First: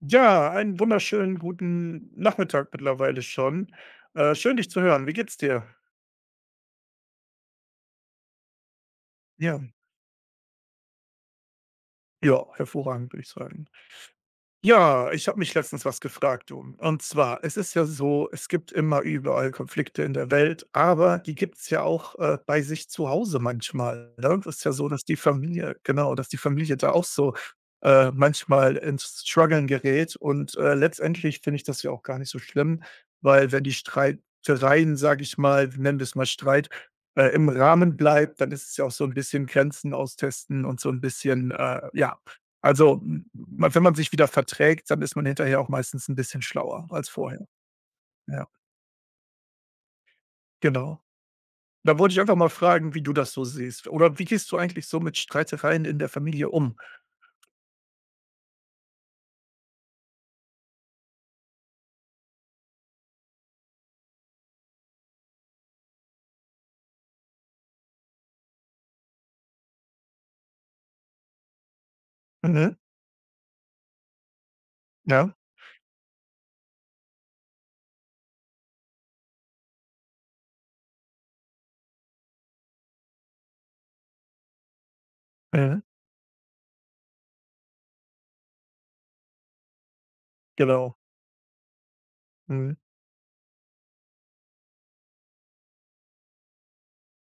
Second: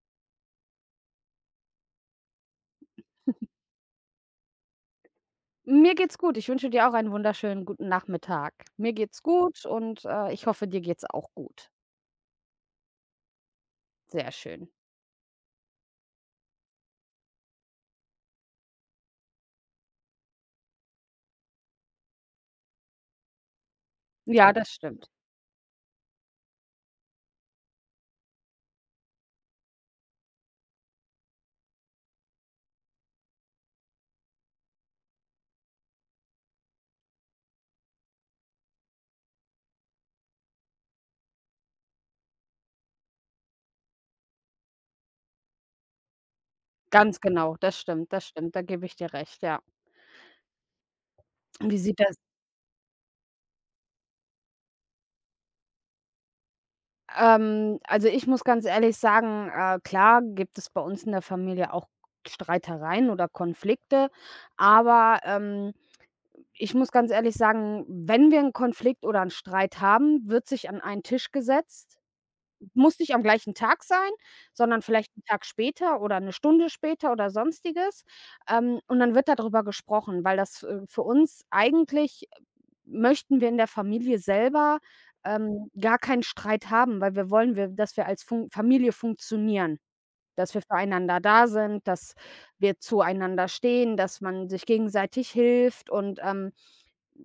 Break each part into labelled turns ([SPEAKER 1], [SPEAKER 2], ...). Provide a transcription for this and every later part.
[SPEAKER 1] Ja, einen wunderschönen guten Nachmittag mittlerweile schon. Schön, dich zu hören. Wie geht's dir?
[SPEAKER 2] Mir geht's gut. Ich wünsche dir auch einen wunderschönen guten Nachmittag. Mir geht's
[SPEAKER 1] Ja.
[SPEAKER 2] gut und, ich hoffe, dir geht's auch gut.
[SPEAKER 1] Ja, hervorragend, würde ich sagen.
[SPEAKER 2] Sehr schön.
[SPEAKER 1] Ja, ich habe mich letztens was gefragt, du. Und zwar, es ist ja so, es gibt immer überall Konflikte in der Welt, aber die gibt's ja auch bei sich zu Hause manchmal. Ne? Es
[SPEAKER 2] Ja,
[SPEAKER 1] ist ja
[SPEAKER 2] das
[SPEAKER 1] so, dass
[SPEAKER 2] stimmt.
[SPEAKER 1] die Familie, genau, dass die Familie da auch so manchmal ins Struggeln gerät. Und letztendlich finde ich das ja auch gar nicht so schlimm, weil wenn die Streitereien, sage ich mal, nennen wir es mal Streit, im Rahmen bleibt, dann ist es ja auch so ein bisschen Grenzen austesten und so ein bisschen ja also, m wenn man sich wieder verträgt, dann ist man hinterher auch meistens ein bisschen schlauer als
[SPEAKER 2] Ganz
[SPEAKER 1] vorher.
[SPEAKER 2] genau, das
[SPEAKER 1] Ja,
[SPEAKER 2] stimmt, da gebe ich dir recht, ja.
[SPEAKER 1] genau.
[SPEAKER 2] Wie sieht
[SPEAKER 1] Da wollte
[SPEAKER 2] das
[SPEAKER 1] ich einfach mal fragen, wie du das so siehst oder wie gehst du eigentlich so mit Streitereien in der Familie um?
[SPEAKER 2] also, ich muss ganz ehrlich sagen, klar gibt es bei uns in der Familie auch Streitereien oder Konflikte, aber, ich muss ganz ehrlich sagen, wenn wir einen Konflikt oder einen Streit haben, wird sich an einen Tisch gesetzt.
[SPEAKER 1] Mhm,
[SPEAKER 2] Muss nicht am gleichen Tag sein, sondern vielleicht 'n
[SPEAKER 1] ja,
[SPEAKER 2] Tag später oder 'ne Stunde später oder Sonstiges. Und dann wird da drüber gesprochen, weil das, für uns eigentlich möchten wir in der Familie selber,
[SPEAKER 1] mhm,
[SPEAKER 2] gar keinen Streit haben, weil wir wollen wir dass wir als Fun Familie funktionieren, dass wir
[SPEAKER 1] genau.
[SPEAKER 2] füreinander da sind, dass
[SPEAKER 1] Mhm,
[SPEAKER 2] wir zueinander stehen, dass man sich gegenseitig hilft und,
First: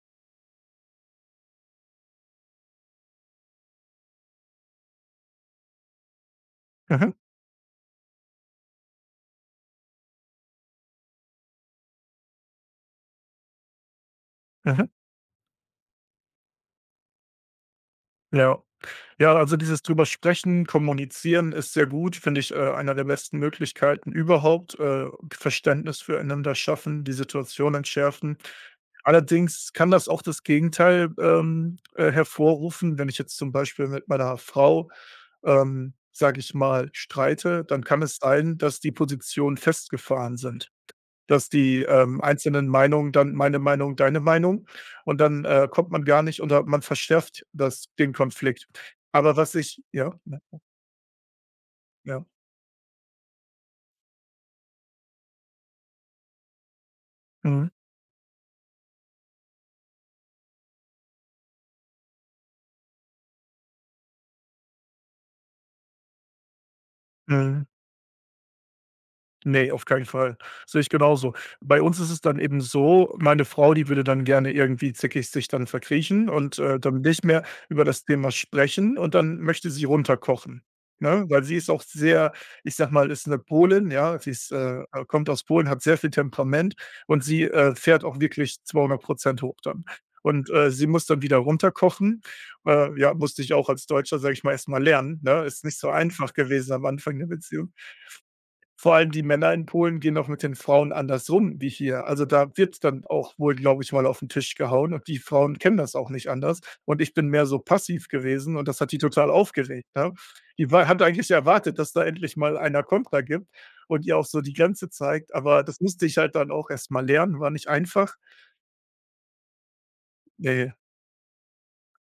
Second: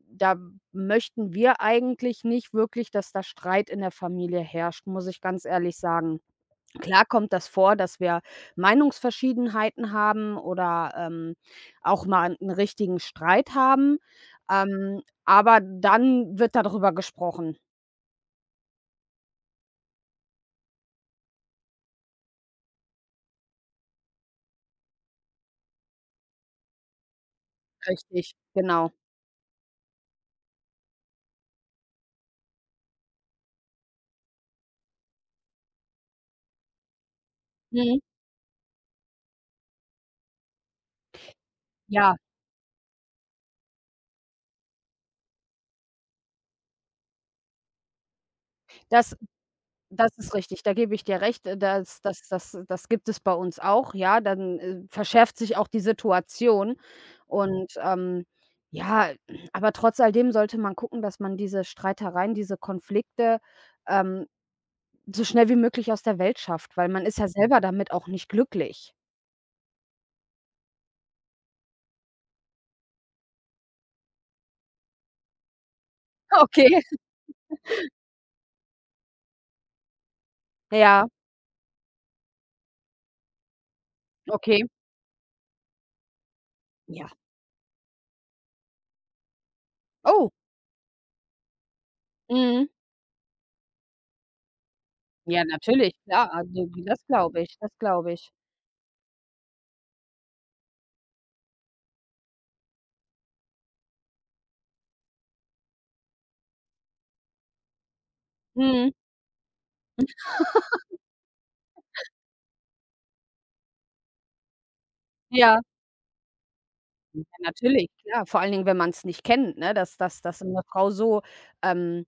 [SPEAKER 2] da möchten wir eigentlich nicht wirklich, dass da Streit in der Familie herrscht, muss ich ganz ehrlich sagen. Klar
[SPEAKER 1] mhm,
[SPEAKER 2] kommt das vor, dass wir Meinungsverschiedenheiten haben oder, auch mal einen richtigen Streit haben,
[SPEAKER 1] mhm,
[SPEAKER 2] aber dann wird darüber gesprochen.
[SPEAKER 1] ja. Ja, also dieses drüber sprechen, kommunizieren ist sehr gut, finde ich, einer der besten Möglichkeiten überhaupt, Verständnis füreinander schaffen, die Situation
[SPEAKER 2] Richtig,
[SPEAKER 1] entschärfen.
[SPEAKER 2] genau.
[SPEAKER 1] Allerdings kann das auch das Gegenteil, hervorrufen. Wenn ich jetzt zum Beispiel mit meiner Frau, sage ich mal, streite, dann
[SPEAKER 2] Mhm.
[SPEAKER 1] kann es sein, dass die Positionen festgefahren sind. Dass die,
[SPEAKER 2] Ja,
[SPEAKER 1] einzelnen Meinungen dann meine Meinung, deine Meinung und dann, kommt man gar nicht oder man verschärft das den Konflikt.
[SPEAKER 2] das
[SPEAKER 1] Aber was ich ja,
[SPEAKER 2] das ist
[SPEAKER 1] ne?
[SPEAKER 2] richtig, da gebe ich dir recht. Äh, das das
[SPEAKER 1] Ja.
[SPEAKER 2] das das gibt es bei uns auch, ja. Dann, verschärft sich auch die Situation
[SPEAKER 1] Mhm.
[SPEAKER 2] und, ja, aber trotz alledem sollte man gucken, dass man diese Streitereien, diese Konflikte, ähm so schnell wie möglich aus der Welt schafft, weil man ist ja selber
[SPEAKER 1] Mhm.
[SPEAKER 2] damit auch nicht glücklich.
[SPEAKER 1] Ne, auf keinen Fall. Sehe ich genauso. Bei uns ist es dann eben so, meine Frau, die würde dann gerne irgendwie zickig sich dann verkriechen und,
[SPEAKER 2] Okay.
[SPEAKER 1] dann nicht mehr über das Thema sprechen und dann möchte sie runterkochen,
[SPEAKER 2] Ja,
[SPEAKER 1] ne? Weil sie ist auch sehr ich sage mal, ist 'ne Polin, ja, sie ist,
[SPEAKER 2] okay.
[SPEAKER 1] kommt aus Polen, hat sehr viel Temperament
[SPEAKER 2] Ja.
[SPEAKER 1] und sie, fährt auch wirklich 200 hoch dann.
[SPEAKER 2] Oh,
[SPEAKER 1] Und, sie muss dann wieder runterkochen.
[SPEAKER 2] mhm.
[SPEAKER 1] Ja, musste ich auch als Deutscher, sage ich mal, erst mal lernen,
[SPEAKER 2] Ja,
[SPEAKER 1] ne? Ist nicht so
[SPEAKER 2] natürlich, klar.
[SPEAKER 1] einfach
[SPEAKER 2] Also,
[SPEAKER 1] gewesen am
[SPEAKER 2] das
[SPEAKER 1] Anfang der
[SPEAKER 2] glaube ich, das
[SPEAKER 1] Beziehung.
[SPEAKER 2] glaube ich.
[SPEAKER 1] Vor allem die Männer in Polen gehen auch mit den Frauen anders rum wie hier. Also, da wird's dann auch wohl, glaube ich, mal auf 'n Tisch gehauen und die Frauen kennen das auch nicht anders. Und ich bin mehr so passiv gewesen und das
[SPEAKER 2] Mhm,
[SPEAKER 1] hat die total aufgeregt, ne? Die war hat eigentlich erwartet, dass da endlich mal einer Kontra gibt und ihr auch so die Grenze zeigt,
[SPEAKER 2] ja.
[SPEAKER 1] aber das musste ich halt dann auch erst mal
[SPEAKER 2] Ja,
[SPEAKER 1] lernen, war nicht
[SPEAKER 2] natürlich,
[SPEAKER 1] einfach.
[SPEAKER 2] klar. Vor allen Dingen, wenn man's nicht kennt, ne, dass 'ne
[SPEAKER 1] Ne,
[SPEAKER 2] Frau so, ähm,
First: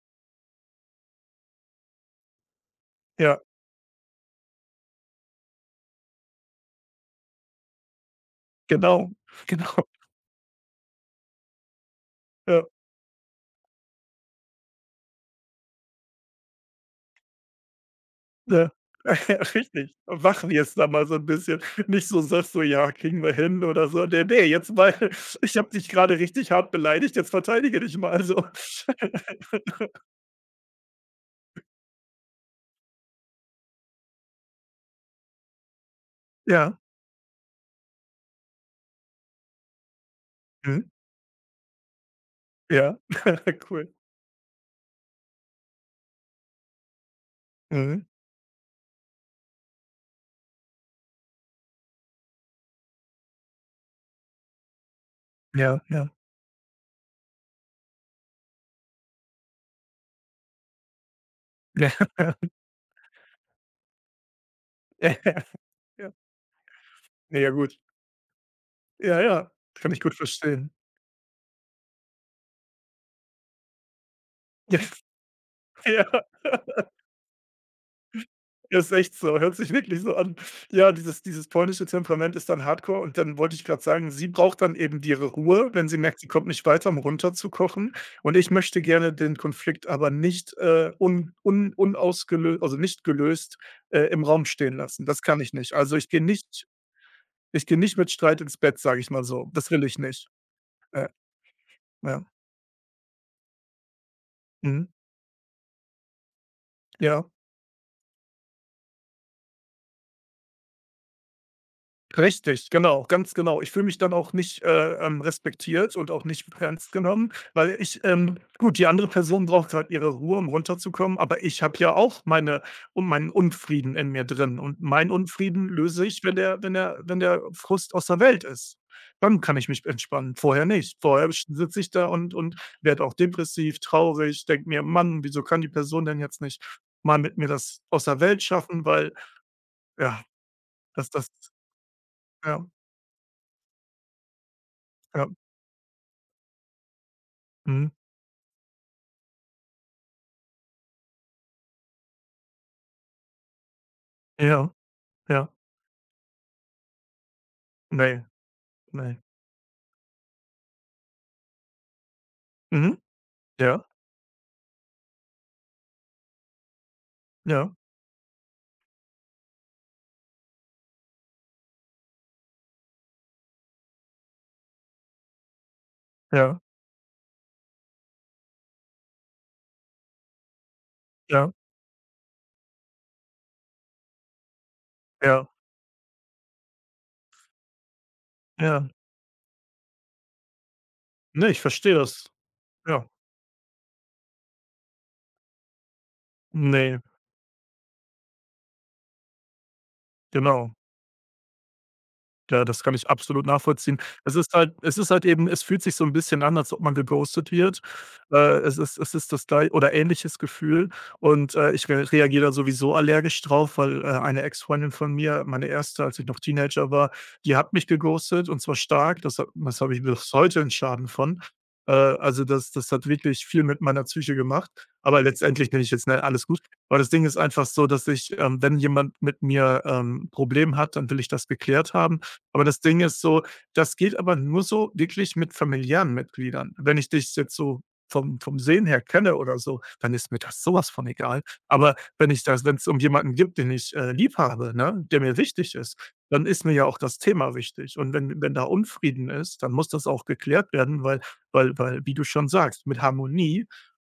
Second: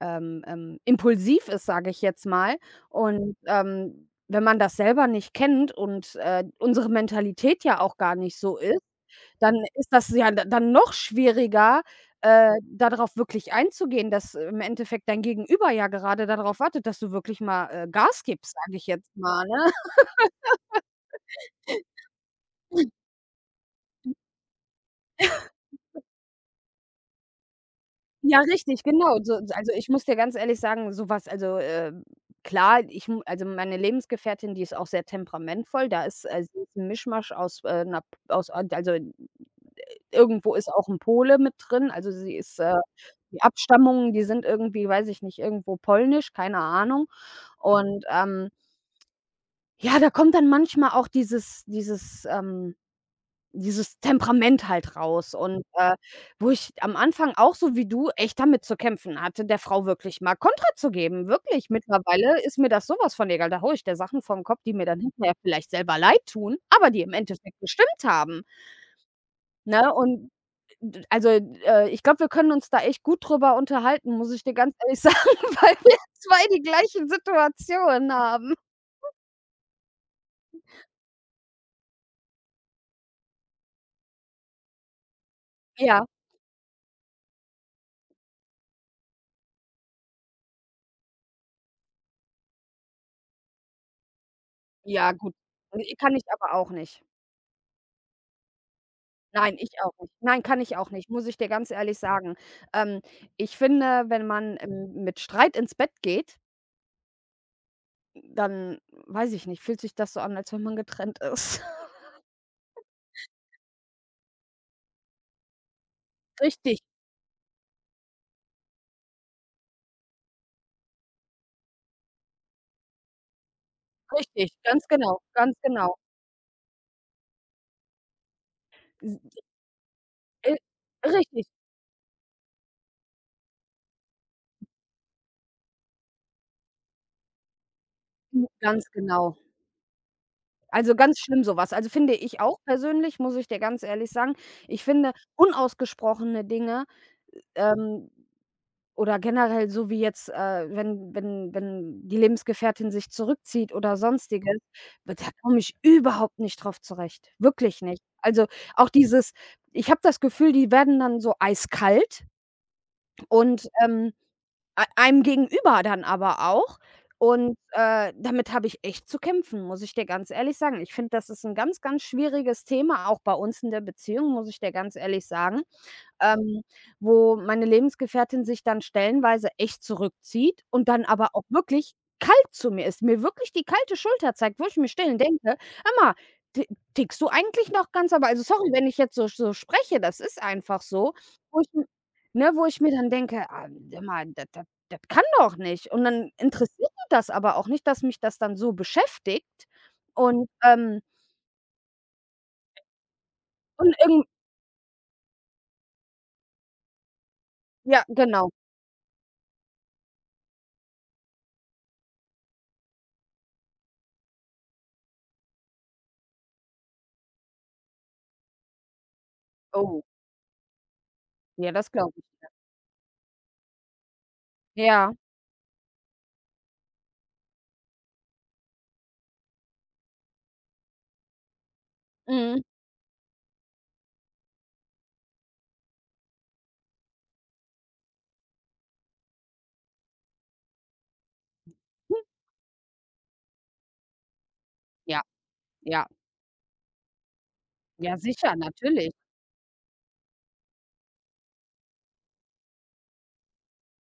[SPEAKER 2] impulsiv ist, sage ich jetzt mal. Und,
[SPEAKER 1] ja,
[SPEAKER 2] wenn man das selber nicht kennt und, unsere Mentalität ja auch gar nicht so ist.
[SPEAKER 1] genau,
[SPEAKER 2] Dann
[SPEAKER 1] genau,
[SPEAKER 2] ist das ja d dann noch schwieriger,
[SPEAKER 1] ja.
[SPEAKER 2] da drauf wirklich einzugehen, dass im Endeffekt dein Gegenüber ja gerade da drauf wartet, dass du wirklich mal, Gas gibst,
[SPEAKER 1] Ja.
[SPEAKER 2] sage ich jetzt
[SPEAKER 1] Ja,
[SPEAKER 2] mal, ne?
[SPEAKER 1] richtig. Machen jetzt da mal so 'n bisschen. Nicht so sagst so: „Ja, kriegen wir hin“ oder so. Ne, ne, jetzt mal ich habe dich grade richtig hart beleidigt, jetzt verteidige dich mal
[SPEAKER 2] Ja,
[SPEAKER 1] so.
[SPEAKER 2] richtig, genau. So so, also, ich muss dir ganz ehrlich sagen, so was also, klar, ich mu also, meine Lebensgefährtin, die ist auch sehr temperamentvoll. Da ist, so
[SPEAKER 1] Ja.
[SPEAKER 2] 'n Mischmasch aus, 'ner aus, also irgendwo ist auch
[SPEAKER 1] Mhm.
[SPEAKER 2] 'n Pole mit drin. Also,
[SPEAKER 1] Ja.
[SPEAKER 2] die
[SPEAKER 1] Cool.
[SPEAKER 2] Abstammungen, die sind irgendwie, weiß ich nicht, irgendwo polnisch, keine Ahnung. Und,
[SPEAKER 1] Mhm.
[SPEAKER 2] ja, da kommt dann manchmal auch dieses Temperament halt raus und,
[SPEAKER 1] Ja, ja.
[SPEAKER 2] wo ich am Anfang auch so wie du echt damit zu kämpfen hatte, der Frau wirklich mal Kontra zu geben, wirklich. Mittlerweile
[SPEAKER 1] Ja.
[SPEAKER 2] ist mir das so was von egal. Da haue ich der Sachen vor Kopf, die mir dann
[SPEAKER 1] Ja,
[SPEAKER 2] hinterher
[SPEAKER 1] ja.
[SPEAKER 2] vielleicht selber
[SPEAKER 1] Ja.
[SPEAKER 2] leid tun, aber die im
[SPEAKER 1] Na ja,
[SPEAKER 2] Endeffekt
[SPEAKER 1] gut.
[SPEAKER 2] gestimmt haben.
[SPEAKER 1] Ja, ja.
[SPEAKER 2] Ne,
[SPEAKER 1] Kann ich gut
[SPEAKER 2] und
[SPEAKER 1] verstehen.
[SPEAKER 2] d also, ich glaube, wir können uns da echt gut drüber unterhalten, muss ich dir ganz ehrlich sagen, weil wir
[SPEAKER 1] Ja. Ja.
[SPEAKER 2] 2 die gleichen Situationen haben.
[SPEAKER 1] Ja, ist echt so, hört sich wirklich so an. Ja, dieses polnische Temperament ist dann Hardcore und dann wollte ich gerade sagen, sie braucht dann eben ihre Ruhe, wenn sie
[SPEAKER 2] Ja,
[SPEAKER 1] merkt, sie kommt nicht weiter, um runterzukochen. Und ich möchte gerne den Konflikt aber nicht, un un unausgelö also nicht gelöst, im Raum stehen lassen.
[SPEAKER 2] ja,
[SPEAKER 1] Das
[SPEAKER 2] gut.
[SPEAKER 1] kann ich nicht.
[SPEAKER 2] Ne, kann ich aber auch nicht.
[SPEAKER 1] Ich gehe nicht mit Streit ins Bett, sage ich mal so.
[SPEAKER 2] Nein, ich
[SPEAKER 1] Das will
[SPEAKER 2] auch
[SPEAKER 1] ich
[SPEAKER 2] nicht.
[SPEAKER 1] nicht.
[SPEAKER 2] Nein, kann ich auch
[SPEAKER 1] Äh,
[SPEAKER 2] nicht, muss ich dir ganz ehrlich
[SPEAKER 1] ja.
[SPEAKER 2] sagen. Ähm, ich finde, wenn man,
[SPEAKER 1] Mhm.
[SPEAKER 2] mit Streit ins Bett geht,
[SPEAKER 1] Ja.
[SPEAKER 2] dann weiß ich nicht, fühlt sich das so an, als wenn man getrennt ist.
[SPEAKER 1] Richtig, genau, ganz genau. Ich fühle mich dann auch nicht, respektiert und auch nicht
[SPEAKER 2] Richtig,
[SPEAKER 1] ernst genommen, weil ich gut, die andere Person braucht halt ihre Ruhe, um runterzukommen, aber ich habe ja auch meine und meinen Unfrieden in mir
[SPEAKER 2] richtig,
[SPEAKER 1] drin und
[SPEAKER 2] ganz
[SPEAKER 1] meinen
[SPEAKER 2] genau, ganz
[SPEAKER 1] Unfrieden
[SPEAKER 2] genau.
[SPEAKER 1] löse ich, wenn der Frust aus der Welt ist.
[SPEAKER 2] S
[SPEAKER 1] Dann kann ich mich entspannen,
[SPEAKER 2] äh,
[SPEAKER 1] vorher nicht. Vorher
[SPEAKER 2] richtig,
[SPEAKER 1] sitze ich da und werde auch depressiv, traurig, denke mir: „Mann, wieso kann die Person denn jetzt nicht mal mit mir das aus der Welt
[SPEAKER 2] hm,
[SPEAKER 1] schaffen?“
[SPEAKER 2] ganz
[SPEAKER 1] Weil
[SPEAKER 2] genau.
[SPEAKER 1] ja,
[SPEAKER 2] Also,
[SPEAKER 1] dass
[SPEAKER 2] ganz
[SPEAKER 1] das
[SPEAKER 2] schlimm sowas. Also, finde ich auch
[SPEAKER 1] ja,
[SPEAKER 2] persönlich, muss ich dir ganz ehrlich sagen. Ich finde
[SPEAKER 1] ja,
[SPEAKER 2] unausgesprochene Dinge,
[SPEAKER 1] mhm.
[SPEAKER 2] ähm, oder generell so wie jetzt, wenn die Lebensgefährtin sich zurückzieht oder Sonstiges,
[SPEAKER 1] Ja,
[SPEAKER 2] da
[SPEAKER 1] ja.
[SPEAKER 2] komme ich überhaupt nicht drauf zurecht, wirklich nicht.
[SPEAKER 1] Ne,
[SPEAKER 2] Also, auch
[SPEAKER 1] ne.
[SPEAKER 2] dieses ich habe das Gefühl, die werden dann so eiskalt
[SPEAKER 1] Mhm.
[SPEAKER 2] und,
[SPEAKER 1] Ja,
[SPEAKER 2] Ei einem gegenüber dann aber auch. Und,
[SPEAKER 1] ja,
[SPEAKER 2] damit habe ich echt zu kämpfen, muss ich dir ganz ehrlich sagen. Ich finde, das ist ein ganz, ganz schwieriges Thema, auch bei uns in der Beziehung, muss ich dir ganz ehrlich sagen,
[SPEAKER 1] ja,
[SPEAKER 2] ähm, wo meine Lebensgefährtin sich dann stellenweise echt zurückzieht und dann aber auch
[SPEAKER 1] ja,
[SPEAKER 2] wirklich kalt zu mir ist, mir wirklich die kalte Schulter zeigt, wo ich mir still denke:
[SPEAKER 1] ja,
[SPEAKER 2] „Hör mal, ti tickst du eigentlich noch ganz, aber also, sorry, wenn
[SPEAKER 1] ja.
[SPEAKER 2] ich jetzt so spreche, das ist einfach so,
[SPEAKER 1] Ne, ich
[SPEAKER 2] wo ich m
[SPEAKER 1] verstehe das.
[SPEAKER 2] ne, wo ich mir
[SPEAKER 1] Ja,
[SPEAKER 2] dann denke: „Ah, sag mal, das kann doch nicht.“ Und dann interessiert
[SPEAKER 1] ne,
[SPEAKER 2] die das aber auch nicht, dass mich das dann so beschäftigt und,
[SPEAKER 1] genau.
[SPEAKER 2] ähm
[SPEAKER 1] Ja, das kann ich absolut
[SPEAKER 2] und
[SPEAKER 1] nachvollziehen.
[SPEAKER 2] irgend
[SPEAKER 1] Es ist halt eben es fühlt sich so ein bisschen an, als ob man geghostet wird.
[SPEAKER 2] ja, genau.
[SPEAKER 1] Es ist das glei oder ähnliches Gefühl und, ich re reagiere da sowieso allergisch drauf, weil, eine Ex-Freundin von mir, meine erste, als ich noch Teenager war, die hat mich geghostet und zwar stark. Das habe
[SPEAKER 2] Oh,
[SPEAKER 1] ich bis heute einen Schaden von.
[SPEAKER 2] ja, das
[SPEAKER 1] Äh,
[SPEAKER 2] glaube ich.
[SPEAKER 1] also, das das hat wirklich viel mit meiner Psyche gemacht,
[SPEAKER 2] Ja,
[SPEAKER 1] aber letztendlich bin ich jetzt ne, alles gut. Aber das Ding ist einfach so, dass ich, wenn jemand mit mir, 'n Problem hat, dann will ich das geklärt haben.
[SPEAKER 2] mhm,
[SPEAKER 1] Aber das Ding ist so, das geht aber nur so wirklich mit familiären Mitgliedern. Wenn ich dich jetzt so vom Sehen her kenne oder so, dann ist mir das so von egal. Aber wenn ich das Wenn es um jemanden gibt, den ich, lieb habe, ne, der
[SPEAKER 2] ja.
[SPEAKER 1] mir wichtig ist,
[SPEAKER 2] Ja,
[SPEAKER 1] dann ist mir ja auch das Thema wichtig. Und
[SPEAKER 2] ja
[SPEAKER 1] wenn
[SPEAKER 2] sicher,
[SPEAKER 1] wenn da
[SPEAKER 2] natürlich.
[SPEAKER 1] Unfrieden ist, dann muss das auch geklärt werden, weil weil, wie du schon sagst, mit Harmonie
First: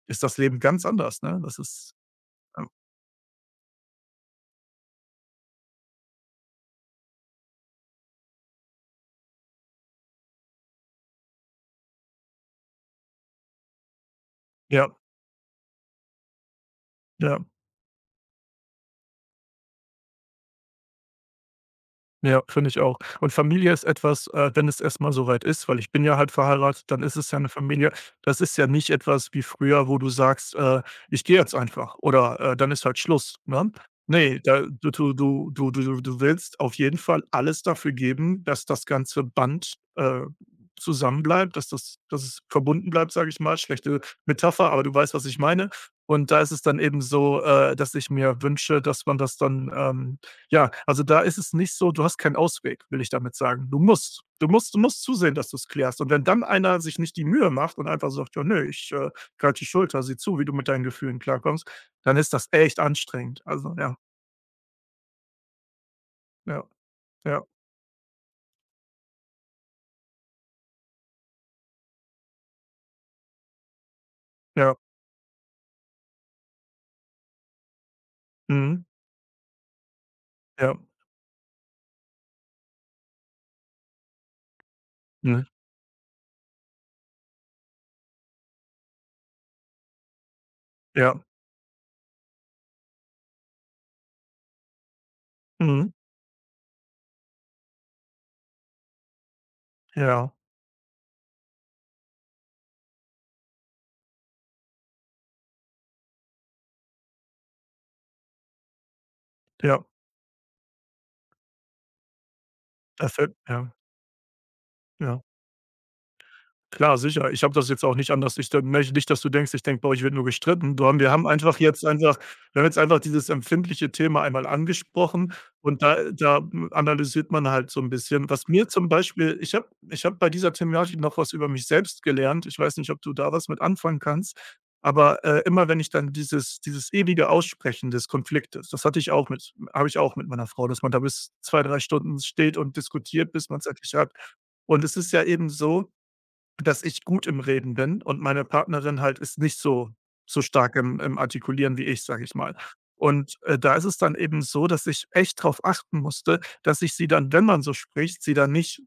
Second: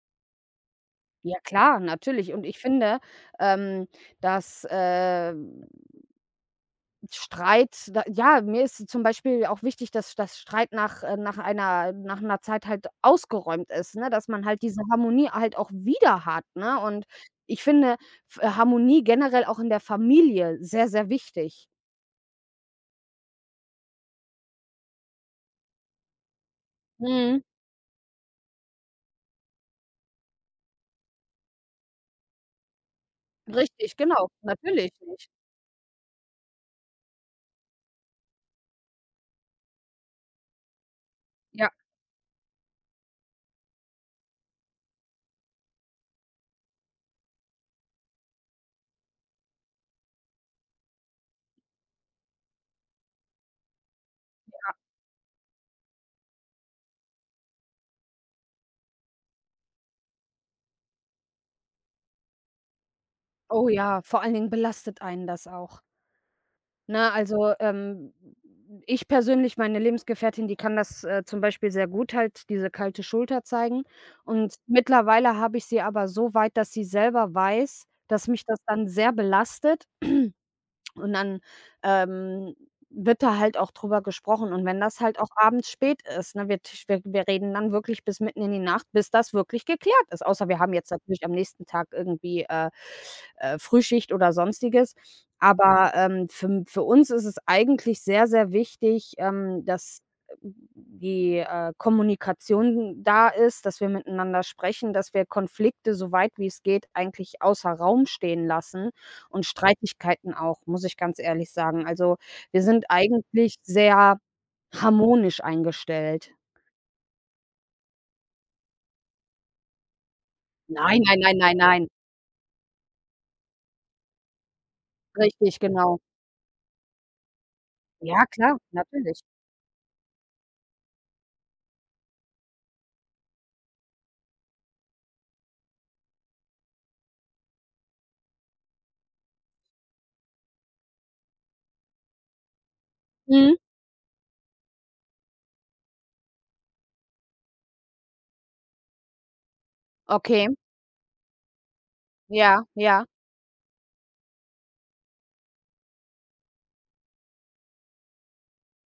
[SPEAKER 1] ist das Leben ganz anders,
[SPEAKER 2] Ja
[SPEAKER 1] ne? Das
[SPEAKER 2] klar,
[SPEAKER 1] ist,
[SPEAKER 2] natürlich. Und ich
[SPEAKER 1] ähm
[SPEAKER 2] finde, ähm, dass, Streit da ja, mir ist zum Beispiel auch wichtig, dass Streit nach einer Zeit halt ausgeräumt ist, ne, dass man halt diese
[SPEAKER 1] ja,
[SPEAKER 2] Harmonie halt auch wieder hat, ne? Und
[SPEAKER 1] ja.
[SPEAKER 2] ich finde F Harmonie generell auch in der Familie sehr, sehr wichtig.
[SPEAKER 1] Ja, finde ich auch. Und Familie ist etwas, wenn es erst mal so ist weil ich bin ja halt verheiratet, dann ist es ja
[SPEAKER 2] Mhm.
[SPEAKER 1] eine Familie. Das ist ja nicht etwas wie früher, wo du sagst: Ich gehe jetzt einfach“ oder, „Dann ist halt Schluss“, ne?
[SPEAKER 2] Richtig, genau,
[SPEAKER 1] Ne, da
[SPEAKER 2] natürlich
[SPEAKER 1] du du
[SPEAKER 2] nicht.
[SPEAKER 1] du du du du willst auf jeden Fall alles dafür geben, dass das ganze Band, zusammenbleibt,
[SPEAKER 2] Ja.
[SPEAKER 1] dass es verbunden bleibt, sage ich mal. Schlechte Metapher, aber du weißt, was ich meine. Und da ist es dann eben so, dass ich mir wünsche, dass man das dann, ja, also da ist es nicht so, du hast keinen Ausweg, will ich damit sagen. Du musst. Du musst zusehen, dass du es klärst. Und wenn dann einer sich nicht die Mühe macht und einfach sagt: „Ja, ne, ich, halte die Schulter, sieh zu, wie du mit deinen Gefühlen klarkommst“, dann ist das echt anstrengend.
[SPEAKER 2] Oh
[SPEAKER 1] Also, ja,
[SPEAKER 2] ja, vor allen Dingen belastet einen das auch.
[SPEAKER 1] ja,
[SPEAKER 2] Ne,
[SPEAKER 1] ja,
[SPEAKER 2] also, ich persönlich meine Lebensgefährtin, die kann das, zum Beispiel sehr gut halt, diese kalte Schulter zeigen. Und
[SPEAKER 1] ja.
[SPEAKER 2] mittlerweile habe ich sie aber so weit, dass sie selber weiß, dass mich das
[SPEAKER 1] Mhm.
[SPEAKER 2] dann sehr belastet
[SPEAKER 1] Ja.
[SPEAKER 2] und dann, ähm, wird da halt auch drüber gesprochen. Und wenn das halt auch
[SPEAKER 1] Mhm.
[SPEAKER 2] abends spät ist, ne, wir reden dann wirklich bis mitten in die Nacht, bis das wirklich geklärt ist. Außer wir haben jetzt
[SPEAKER 1] Ja.
[SPEAKER 2] natürlich am nächsten Tag irgendwie, Frühschicht oder Sonstiges.
[SPEAKER 1] Mhm.
[SPEAKER 2] Aber, für uns ist es eigentlich sehr, sehr wichtig, dass
[SPEAKER 1] Ja.
[SPEAKER 2] die, Kommunikation da ist, dass wir miteinander sprechen, dass wir Konflikte, so weit wie es geht, eigentlich außer Raum stehen lassen und
[SPEAKER 1] Ja.
[SPEAKER 2] Streitigkeiten auch, muss ich ganz ehrlich sagen. Also, wir sind
[SPEAKER 1] Da
[SPEAKER 2] eigentlich
[SPEAKER 1] ja,
[SPEAKER 2] sehr
[SPEAKER 1] ja.
[SPEAKER 2] harmonisch eingestellt.
[SPEAKER 1] Klar, sicher. Ich habe das jetzt auch nicht anders ich da Möchte nicht, dass du denkst, ich denke: „Boah, ich werde nur gestritten.“ Sondern
[SPEAKER 2] Nein,
[SPEAKER 1] wir
[SPEAKER 2] nein,
[SPEAKER 1] haben
[SPEAKER 2] nein, nein,
[SPEAKER 1] einfach
[SPEAKER 2] nein.
[SPEAKER 1] jetzt einfach Wir haben jetzt einfach dieses empfindliche Thema einmal angesprochen
[SPEAKER 2] Richtig,
[SPEAKER 1] und da
[SPEAKER 2] genau.
[SPEAKER 1] da analysiert man halt so ein
[SPEAKER 2] Ja,
[SPEAKER 1] bisschen. Was
[SPEAKER 2] klar,
[SPEAKER 1] mir zum
[SPEAKER 2] natürlich.
[SPEAKER 1] Beispiel Ich habe bei dieser Thematik noch was über mich selbst gelernt. Ich weiß nicht, ob du da was mit anfangen kannst, aber, immer wenn ich dann dieses ewige Aussprechen des Konfliktes, das hatte ich auch mit habe ich auch mit meiner Frau, dass man da bis 2, 3 Stunden steht und diskutiert, bis
[SPEAKER 2] Mhm,
[SPEAKER 1] man es endlich hat. Und es ist ja eben so, dass ich gut im Reden bin und meine Partnerin halt ist nicht so so
[SPEAKER 2] okay.
[SPEAKER 1] stark im Artikulieren wie ich, sage ich mal.
[SPEAKER 2] Ja, ja,
[SPEAKER 1] Und, da ist es dann eben so, dass ich echt darauf achten musste, dass ich sie dann, wenn man so spricht, sie dann nicht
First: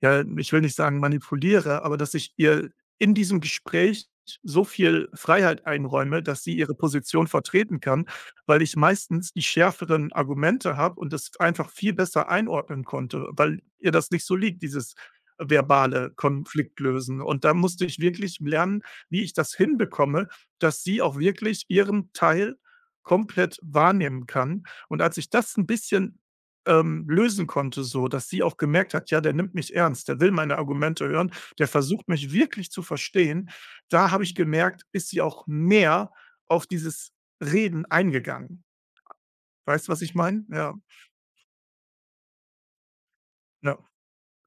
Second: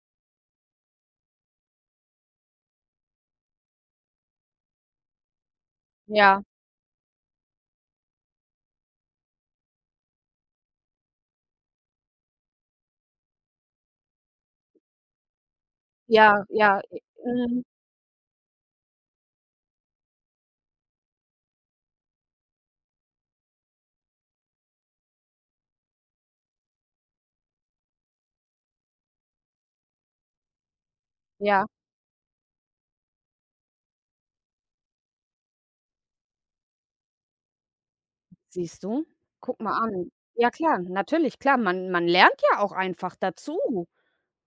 [SPEAKER 1] ja, ich will nicht sagen manipuliere, aber dass ich ihr in diesem Gespräch so viel Freiheit einräume,
[SPEAKER 2] ja,
[SPEAKER 1] dass sie ihre Position vertreten kann, weil ich meistens die schärferen Argumente habe und das einfach viel besser einordnen konnte, weil ihr das nicht so liegt, dieses verbale
[SPEAKER 2] ja, ja,
[SPEAKER 1] Konflikt lösen. Und da
[SPEAKER 2] mhm,
[SPEAKER 1] musste ich wirklich lernen, wie ich das hinbekomme, dass sie auch wirklich ihren Teil komplett wahrnehmen kann. Und als ich das ein bisschen, lösen konnte so, dass sie auch gemerkt hat: „Ja, der nimmt mich ernst, der will meine Argumente hören,
[SPEAKER 2] ja.
[SPEAKER 1] der versucht mich wirklich zu verstehen“, da habe ich gemerkt, ist sie auch mehr auf dieses Reden eingegangen.
[SPEAKER 2] Siehst du? Guck mal
[SPEAKER 1] Weißt du, was
[SPEAKER 2] an.
[SPEAKER 1] ich meine?
[SPEAKER 2] Ja
[SPEAKER 1] Ja,
[SPEAKER 2] klar, natürlich, klar, man lernt ja auch einfach
[SPEAKER 1] ja,
[SPEAKER 2] dazu.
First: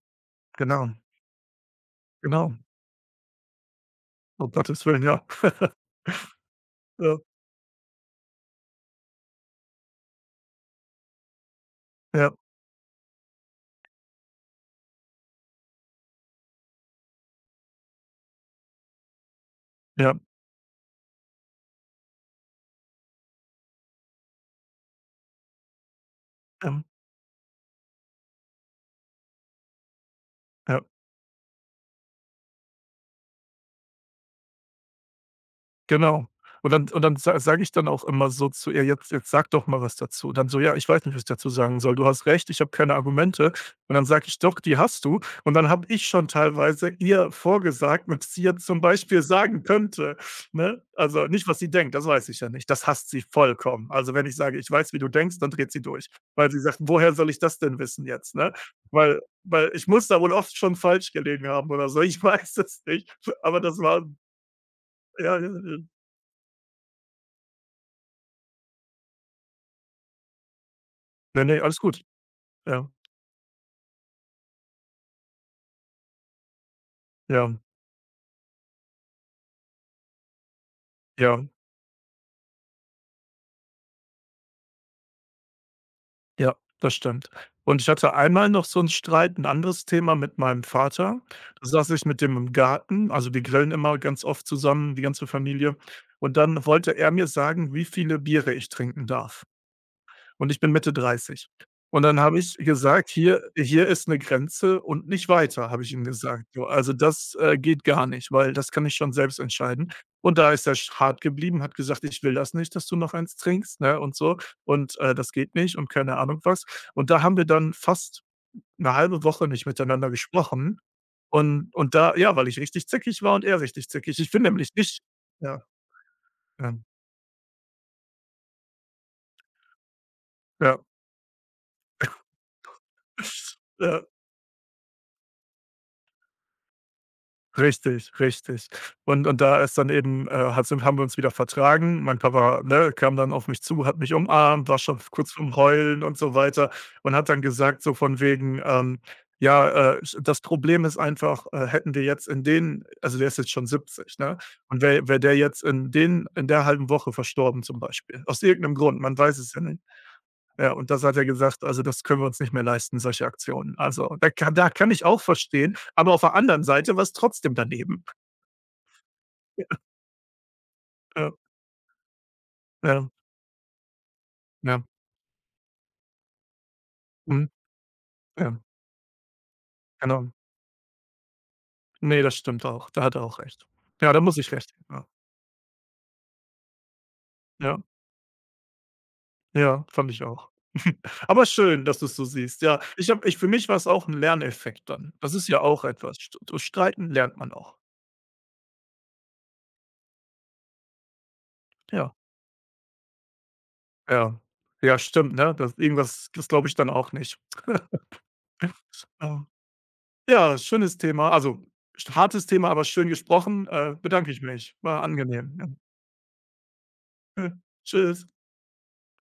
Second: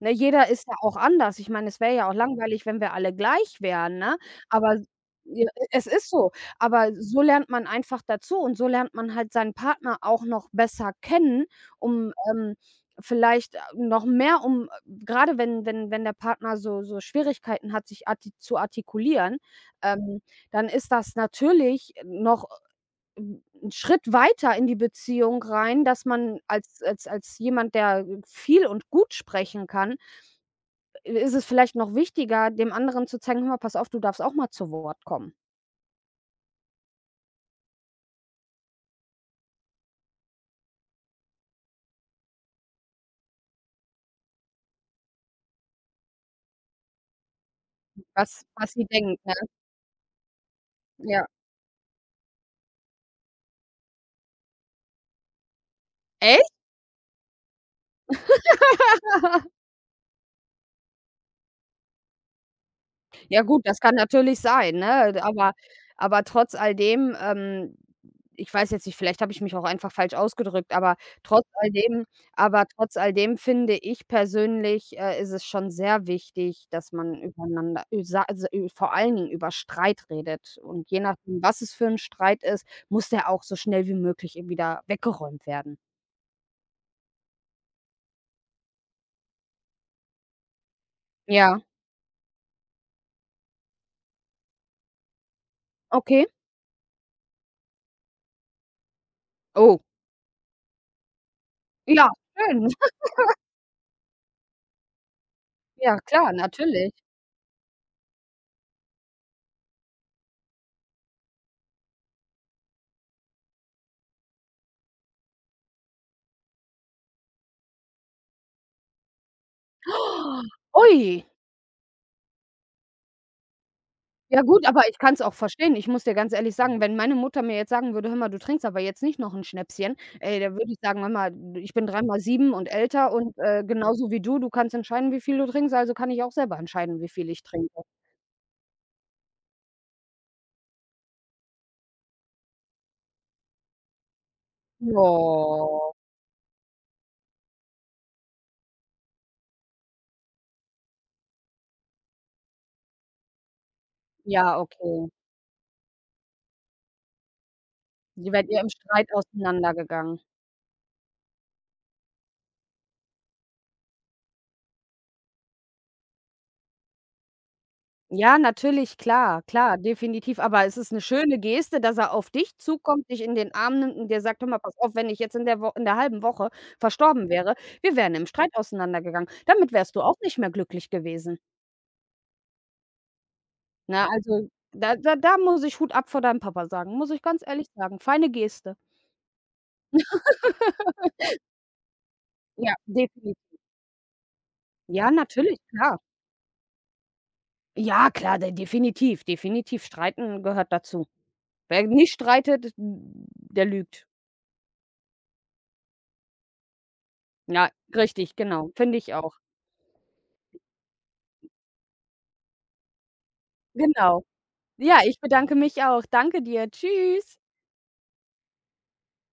[SPEAKER 2] Ne, jeder ist ja
[SPEAKER 1] genau,
[SPEAKER 2] auch anders. Ich meine, es wäre ja auch
[SPEAKER 1] genau.
[SPEAKER 2] langweilig, wenn wir alle gleich wären, ne?
[SPEAKER 1] Um
[SPEAKER 2] Aber
[SPEAKER 1] Gottes Willen, ja.
[SPEAKER 2] ja, es ist so. Aber
[SPEAKER 1] Ja,
[SPEAKER 2] so lernt man einfach dazu und so lernt man halt seinen Partner auch noch besser kennen, um,
[SPEAKER 1] ja,
[SPEAKER 2] vielleicht, noch mehr um gerade wenn der Partner so Schwierigkeiten hat, sich arti zu artikulieren,
[SPEAKER 1] ja,
[SPEAKER 2] ähm, dann ist das natürlich noch 'n Schritt weiter in die Beziehung rein, dass man als
[SPEAKER 1] ähm,
[SPEAKER 2] jemand, der viel und gut sprechen kann,
[SPEAKER 1] ja.
[SPEAKER 2] ist es vielleicht noch wichtiger, dem anderen zu zeigen: „Hör mal, pass auf, du darfst auch mal zu Wort kommen.“
[SPEAKER 1] Genau. Und dann sa sage ich dann auch immer so zu ihr: „Jetzt sag doch mal was dazu.“ Dann so: „Ja, ich weiß nicht, was ich dazu sagen soll. Du hast recht, ich habe keine Argumente.“ Und dann sage ich: „Doch, die hast du.“ Und dann habe ich schon teilweise ihr vorgesagt, was sie
[SPEAKER 2] Was
[SPEAKER 1] jetzt
[SPEAKER 2] was
[SPEAKER 1] zum
[SPEAKER 2] sie
[SPEAKER 1] Beispiel
[SPEAKER 2] denkt, ne?
[SPEAKER 1] sagen könnte, ne?
[SPEAKER 2] Ja.
[SPEAKER 1] Also, nicht, was sie denkt, das weiß ich ja nicht. Das hasst sie vollkommen. Also, wenn ich sage: „Ich weiß, wie du denkst“, dann dreht sie durch, weil
[SPEAKER 2] Echt?
[SPEAKER 1] sie sagt: „Woher soll ich das denn wissen jetzt“, ne? Weil ich muss da wohl oft schon falsch gelegen haben oder so, ich weiß es nicht.
[SPEAKER 2] Ja gut,
[SPEAKER 1] Aber das
[SPEAKER 2] das kann
[SPEAKER 1] war
[SPEAKER 2] natürlich sein, ne?
[SPEAKER 1] ja, ja,
[SPEAKER 2] Aber
[SPEAKER 1] ja.
[SPEAKER 2] aber trotz alledem, ich weiß jetzt nicht, vielleicht habe ich mich auch einfach falsch ausgedrückt, aber
[SPEAKER 1] Ne,
[SPEAKER 2] trotz
[SPEAKER 1] ne, alles gut.
[SPEAKER 2] alledem aber
[SPEAKER 1] Ja,
[SPEAKER 2] trotz alledem finde ich persönlich, ist es schon sehr wichtig, dass man
[SPEAKER 1] ja,
[SPEAKER 2] übereinander ü sa also, ü vor allen Dingen über Streit redet. Und je nachdem,
[SPEAKER 1] ja,
[SPEAKER 2] was es für 'n Streit ist, muss der auch so schnell wie möglich eben wieder weggeräumt werden.
[SPEAKER 1] ja, das stimmt. Und ich hatte einmal noch so 'n Streit, 'n anderes Thema mit meinem Vater.
[SPEAKER 2] Ja,
[SPEAKER 1] Da saß ich mit dem im Garten, also wir grillen immer ganz oft zusammen, die ganze Familie.
[SPEAKER 2] okay.
[SPEAKER 1] Und dann wollte er mir sagen, wie viele Biere ich trinken darf.
[SPEAKER 2] Oh,
[SPEAKER 1] Und ich bin Mitte 30. Und
[SPEAKER 2] ja,
[SPEAKER 1] dann habe ich
[SPEAKER 2] schön.
[SPEAKER 1] gesagt: „Hier hier ist 'ne Grenze und nicht weiter“, habe ich
[SPEAKER 2] Ja,
[SPEAKER 1] ihm
[SPEAKER 2] klar,
[SPEAKER 1] gesagt. So,
[SPEAKER 2] natürlich.
[SPEAKER 1] also das, geht gar nicht, weil das kann ich schon selbst entscheiden. Und da ist er sch hart geblieben, hat gesagt: „Ich will das nicht, dass du noch eins trinkst“, ne, und so und, das geht nicht und keine Ahnung was. Und da haben wir dann fast 'ne halbe Woche nicht miteinander gesprochen
[SPEAKER 2] Ui,
[SPEAKER 1] und da ja, weil ich richtig zickig war und er richtig zickig. Ich
[SPEAKER 2] ja
[SPEAKER 1] bin
[SPEAKER 2] gut,
[SPEAKER 1] nämlich
[SPEAKER 2] aber ich
[SPEAKER 1] nicht
[SPEAKER 2] kann es auch
[SPEAKER 1] ja,
[SPEAKER 2] verstehen. Ich muss dir ganz ehrlich
[SPEAKER 1] ja,
[SPEAKER 2] sagen, wenn meine Mutter mir jetzt sagen würde: „Hör mal, du trinkst aber jetzt nicht noch ein Schnäpschen“, ey, da würde ich
[SPEAKER 1] ja.
[SPEAKER 2] sagen: „Mama, ich bin dreimal 7 und älter und,
[SPEAKER 1] Ja.
[SPEAKER 2] genauso wie du. Du kannst entscheiden, wie viel du trinkst, also kann ich auch selber entscheiden, wie viel ich trinke.“
[SPEAKER 1] Richtig, richtig. Und da ist dann eben, hat haben wir uns wieder vertragen. Mein Papa, ne, kam dann auf mich zu, hat mich umarmt, war schon
[SPEAKER 2] Ja,
[SPEAKER 1] kurz vorm Heulen und so weiter und hat dann gesagt, so von wegen, ja, das Problem ist einfach, hätten wir jetzt in den also der ist jetzt schon 70, ne?
[SPEAKER 2] ja,
[SPEAKER 1] Und
[SPEAKER 2] okay.
[SPEAKER 1] wäre der jetzt in der halben Woche verstorben zum Beispiel,
[SPEAKER 2] Die
[SPEAKER 1] aus
[SPEAKER 2] werdet ihr im
[SPEAKER 1] irgendeinem Grund,
[SPEAKER 2] Streit
[SPEAKER 1] man weiß es ja nicht.
[SPEAKER 2] auseinandergegangen.
[SPEAKER 1] Ja, und das hat er gesagt: „Also, das können wir uns nicht mehr leisten, solche Aktionen.“ Also, da kann ich auch verstehen, aber auf der anderen Seite war's trotzdem daneben.
[SPEAKER 2] Ja, natürlich, klar, klar, definitiv. Aber es ist 'ne
[SPEAKER 1] Ja,
[SPEAKER 2] schöne Geste, dass er auf dich zukommt,
[SPEAKER 1] ja,
[SPEAKER 2] dich in den Arm nimmt und dir sagt: „Hör mal, pass
[SPEAKER 1] ja,
[SPEAKER 2] auf, wenn ich jetzt in der halben Woche verstorben
[SPEAKER 1] mhm,
[SPEAKER 2] wäre, wir wären im Streit
[SPEAKER 1] ja,
[SPEAKER 2] auseinandergegangen. Damit wärst du auch
[SPEAKER 1] genau.
[SPEAKER 2] nicht mehr glücklich gewesen.“
[SPEAKER 1] Nee, das stimmt auch. Da hat er auch recht.
[SPEAKER 2] Ne,
[SPEAKER 1] Ja, da muss
[SPEAKER 2] also,
[SPEAKER 1] ich recht geben,
[SPEAKER 2] da
[SPEAKER 1] ja.
[SPEAKER 2] da da muss ich Hut ab vor deinem Papa sagen, muss ich ganz ehrlich
[SPEAKER 1] Ja,
[SPEAKER 2] sagen. Feine Geste.
[SPEAKER 1] ja, fand ich auch. Aber schön, dass du's so siehst.
[SPEAKER 2] Ja,
[SPEAKER 1] Ja, ich habe
[SPEAKER 2] defini
[SPEAKER 1] ich für mich war es auch ein Lerneffekt
[SPEAKER 2] ja,
[SPEAKER 1] dann. Das ist
[SPEAKER 2] natürlich,
[SPEAKER 1] ja auch
[SPEAKER 2] klar.
[SPEAKER 1] etwas. St Durch Streiten lernt man auch.
[SPEAKER 2] Ja, klar, de definitiv, definitiv. Streiten gehört dazu. Wer nicht
[SPEAKER 1] Ja,
[SPEAKER 2] streitet, der lügt.
[SPEAKER 1] ja. Ja, stimmt, ne? Das irgendwas das glaube ich dann auch nicht.
[SPEAKER 2] Ja, richtig, genau, finde ich auch.
[SPEAKER 1] Ja. Ja, schönes Thema. Also, hartes Thema, aber schön gesprochen. Äh,
[SPEAKER 2] Genau.
[SPEAKER 1] bedanke ich mich.
[SPEAKER 2] Ja,
[SPEAKER 1] War
[SPEAKER 2] ich bedanke
[SPEAKER 1] angenehm.
[SPEAKER 2] mich auch. Danke dir. Tschüss.
[SPEAKER 1] Ja. Tschüss.